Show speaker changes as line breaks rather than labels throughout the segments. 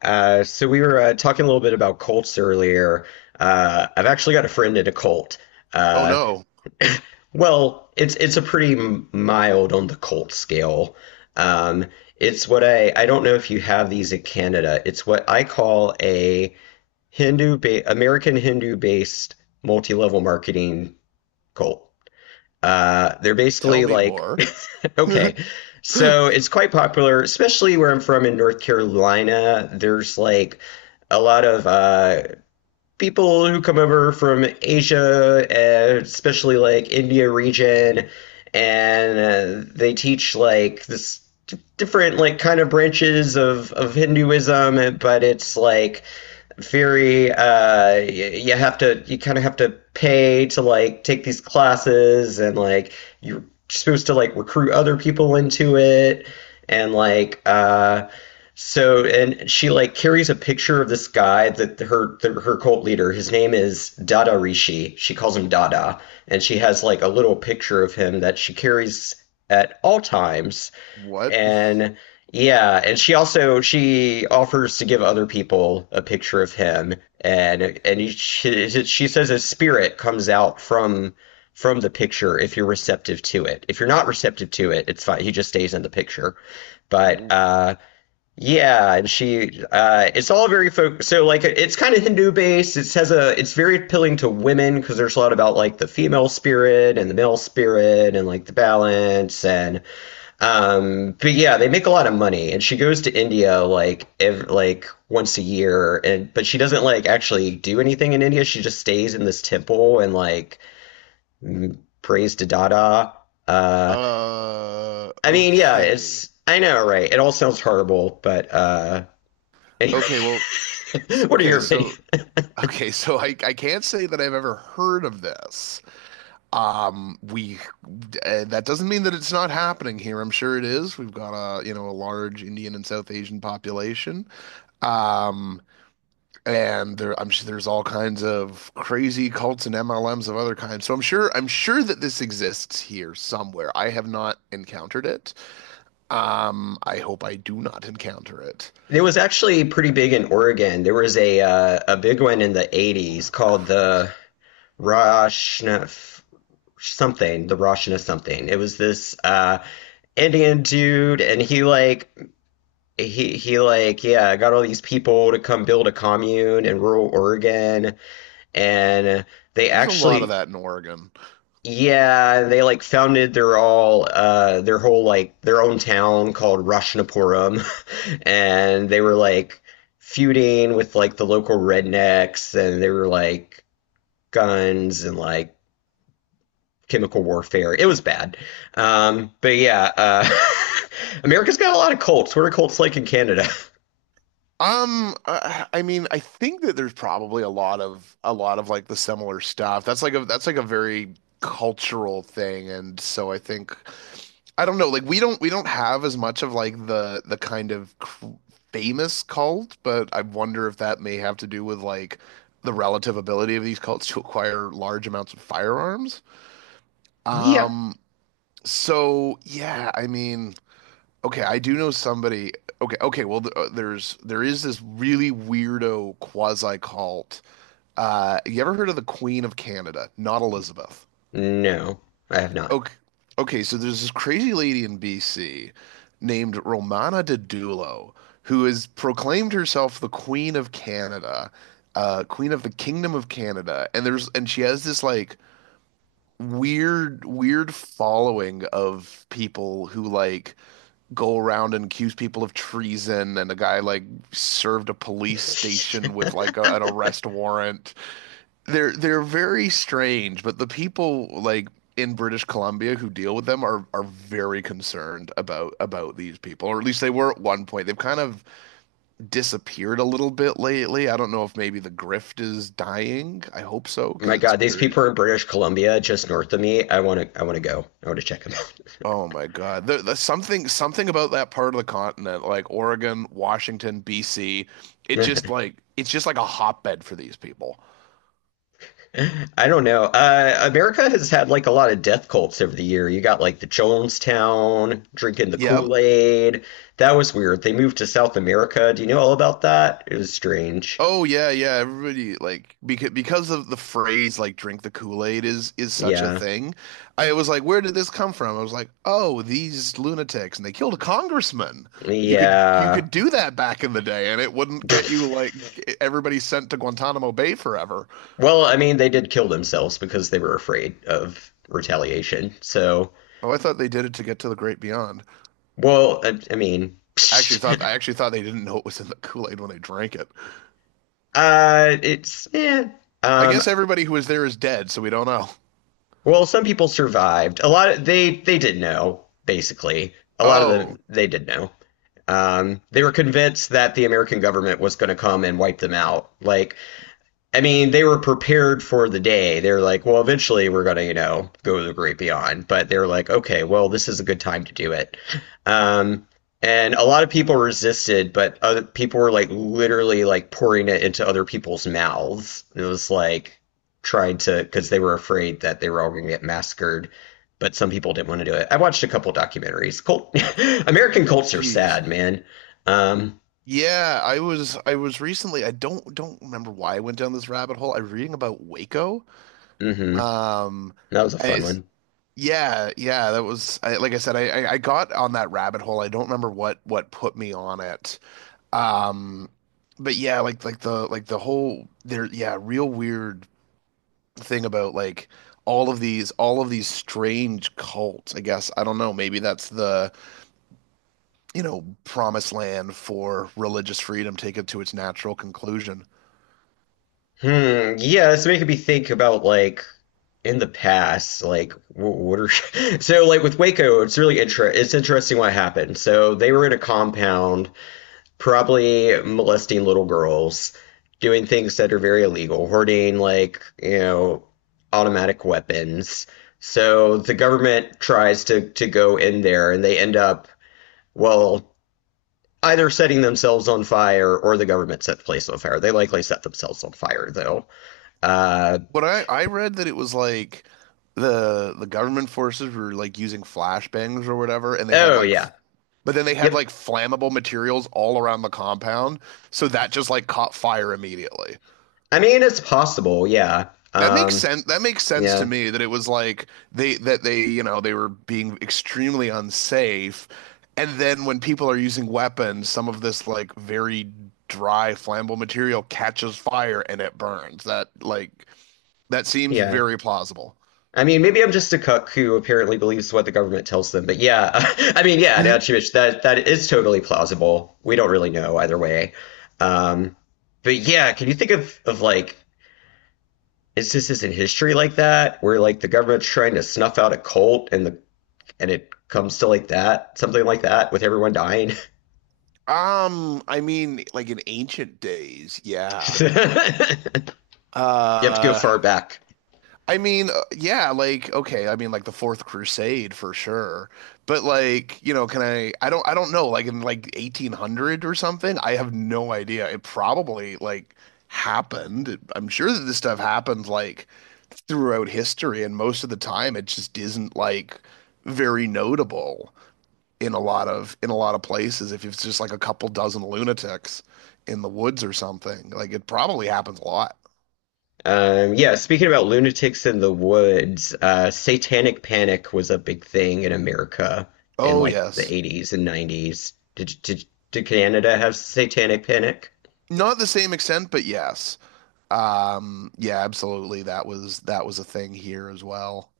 So we were talking a little bit about cults earlier. I've actually got a friend in a cult.
Oh
Uh,
no,
well, it's a pretty mild on the cult scale. Um, it's what I don't know if you have these in Canada. It's what I call a American Hindu based multi level marketing cult. They're
tell
basically
me
like,
more.
okay, so it's quite popular, especially where I'm from in North Carolina. There's like a lot of people who come over from Asia, especially like India region, and they teach like this different like kind of branches of Hinduism, but it's like Fury, you have to, you kind of have to pay to like take these classes, and like you're supposed to like recruit other people into it, and like, and she like carries a picture of this guy that her cult leader, his name is Dada Rishi. She calls him Dada, and she has like a little picture of him that she carries at all times
What?
and yeah, and she also she offers to give other people a picture of him, and she says a spirit comes out from the picture if you're receptive to it. If you're not receptive to it, it's fine. He just stays in the picture. But yeah, and she it's all very so like it's kind of Hindu based. It has a it's very appealing to women because there's a lot about like the female spirit and the male spirit and like the balance and but yeah, they make a lot of money, and she goes to India like once a year, and but she doesn't like actually do anything in India. She just stays in this temple and prays to Dada. Uh, I mean, yeah,
Okay.
it's I know, right? It all sounds horrible, but anyway,
Okay, well,
what are
okay,
your
so
opinions?
okay, so I can't say that I've ever heard of this. We That doesn't mean that it's not happening here. I'm sure it is. We've got a large Indian and South Asian population. Um, and there I'm sure there's all kinds of crazy cults and MLMs of other kinds. So I'm sure that this exists here somewhere. I have not encountered it. I hope I do not encounter it.
It was actually pretty big in Oregon. There was a big one in the 80's
Oh,
called the
Christ.
Roshna something, the Roshna something. It was this Indian dude and he like yeah got all these people to come build a commune in rural Oregon and they
There's a lot of
actually
that in Oregon.
yeah they like founded their all their whole like their own town called Roshnapuram and they were like feuding with like the local rednecks and they were like guns and like chemical warfare. It was bad. But yeah, America's got a lot of cults. What are cults like in Canada?
I mean, I think that there's probably a lot of like the similar stuff. That's like a very cultural thing, and so I think I don't know. Like we don't have as much of like the kind of cr famous cult, but I wonder if that may have to do with like the relative ability of these cults to acquire large amounts of firearms.
yeah.
Um, so yeah, I mean, okay, I do know somebody. Okay, okay, well, there is this really weirdo quasi cult. You ever heard of the Queen of Canada? Not Elizabeth.
No, I have not.
Okay, okay, so there's this crazy lady in BC named Romana Dedulo who has proclaimed herself the Queen of Canada, Queen of the Kingdom of Canada, and she has this like weird, weird following of people who like go around and accuse people of treason, and a guy like served a police station with like an arrest warrant. They're very strange, but the people like in British Columbia who deal with them are very concerned about these people, or at least they were at one point. They've kind of disappeared a little bit lately. I don't know if maybe the grift is dying. I hope so because
My
it's
God, these
very.
people are in British Columbia, just north of me. I want to go. I want to check them
Oh my God, the something something about that part of the continent, like Oregon, Washington, BC, it just
out.
like it's just like a hotbed for these people.
I don't know. America has had like a lot of death cults over the year. You got like the Jonestown drinking the
Yeah.
Kool Aid. That was weird. They moved to South America. Do you know all about that? It was strange.
Oh yeah, yeah. Everybody like because of the phrase like "drink the Kool-Aid" is such a
Yeah.
thing. I was like, where did this come from? I was like, oh, these lunatics, and they killed a congressman. You could you
Yeah.
could do that back in the day, and it wouldn't get you like everybody sent to Guantanamo Bay forever.
well, I mean, they did kill themselves because they were afraid of retaliation. So,
Oh, I thought they did it to get to the great beyond.
well, I mean,
I actually thought they didn't know it was in the Kool-Aid when they drank it.
it's yeah.
I
Um,
guess everybody who was there is dead, so we don't know.
well, some people survived. A lot of they did know. Basically, a lot of them
Oh,
they did know. They were convinced that the American government was going to come and wipe them out. Like I mean, they were prepared for the day. They're like, well, eventually we're gonna, you know, go to the great beyond. But they're like, okay, well, this is a good time to do it. Um, and a lot of people resisted, but other people were like literally like pouring it into other people's mouths. It was like trying to because they were afraid that they were all gonna get massacred. But some people didn't want to do it. I watched a couple documentaries. Cult, American cults are
geez.
sad, man. Um,
Yeah, I was recently, I don't remember why, I went down this rabbit hole. I was reading about Waco.
hmm.
Um
That was a
I,
fun
it's-
one.
yeah, yeah, that was like I said, I got on that rabbit hole. I don't remember what put me on it. Um but yeah, like the whole real weird thing about like all of these strange cults. I guess I don't know, maybe that's the promised land for religious freedom taken to its natural conclusion.
Hmm. Yeah, it's making me think about like in the past, like what are so like with Waco, it's really it's interesting what happened. So they were in a compound, probably molesting little girls, doing things that are very illegal, hoarding like you know automatic weapons. So the government tries to go in there, and they end up well either setting themselves on fire or the government set the place on fire. They likely set themselves on fire though. Uh,
What I read that it was like the government forces were like using flashbangs or whatever, and they had
Oh
like,
yeah.
but then they had like
Yep.
flammable materials all around the compound, so that just like caught fire immediately.
I mean, it's possible, yeah.
That makes sense. That makes sense to
Yeah,
me that it was like they that they they were being extremely unsafe, and then when people are using weapons, some of this like very dry flammable material catches fire and it burns. That like that seems
yeah.
very plausible.
I mean, maybe I'm just a cuck who apparently believes what the government tells them, but yeah. I mean, yeah, now Chimich, that is totally plausible. We don't really know either way. Um, but yeah, can you think of like instances in history like that where like the government's trying to snuff out a cult and the and it comes to like that, something like that with everyone dying?
I mean, like in ancient days, yeah.
You have to go
Uh,
far back.
I mean, yeah, like okay, I mean, like the Fourth Crusade for sure. But like, can I? I don't know. Like in like 1800 or something. I have no idea. It probably like happened. I'm sure that this stuff happened like throughout history, and most of the time, it just isn't like very notable in a lot of places if it's just like a couple dozen lunatics in the woods or something. Like it probably happens a lot.
Yeah, speaking about lunatics in the woods, satanic panic was a big thing in America in
Oh
like the
yes.
80's and 90's. Did Canada have satanic panic
Not the same extent, but yes. Yeah, absolutely. That was a thing here as well.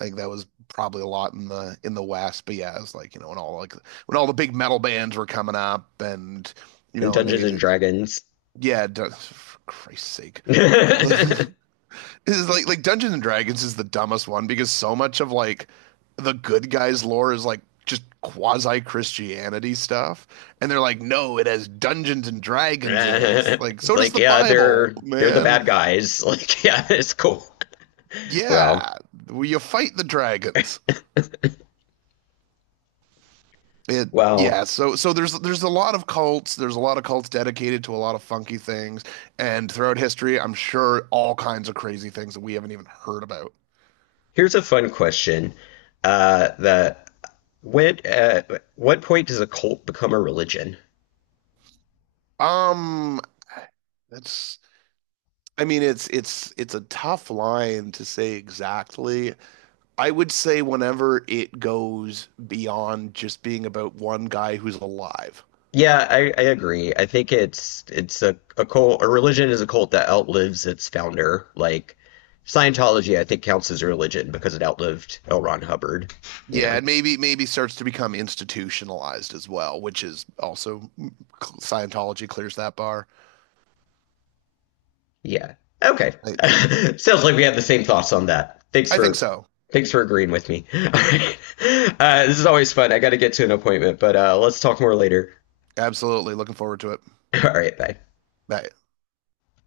I think that was probably a lot in the West, but yeah, it was like, when all the big metal bands were coming up and
in
and
Dungeons
they
and
they
Dragons?
yeah, for Christ's sake. Like, like, Dungeons and Dragons is the dumbest one because so much of like the good guys lore is like just quasi Christianity stuff, and they're like, no, it has Dungeons and Dragons in it. It's like
It's
so does
like,
the
yeah,
Bible,
they're the
man.
bad guys. Like, yeah, it's cool. Well,
Yeah, well, you fight the dragons. It
well,
yeah. So there's a lot of cults. There's a lot of cults dedicated to a lot of funky things, and throughout history, I'm sure all kinds of crazy things that we haven't even heard about.
here's a fun question. The when what point does a cult become a religion?
Um, that's I mean, it's a tough line to say exactly. I would say whenever it goes beyond just being about one guy who's alive.
Yeah, I agree. I think a cult, a religion is a cult that outlives its founder. Like Scientology, I think counts as a religion because it outlived L. Ron Hubbard, you
Yeah,
know.
and maybe starts to become institutionalized as well, which is also Scientology clears that bar.
Yeah. Okay.
I,
Sounds like we have the same thoughts on that.
I think so.
Thanks for agreeing with me. All right. This is always fun. I got to get to an appointment, but let's talk more later.
Absolutely, looking forward to it.
All right, bye.
I,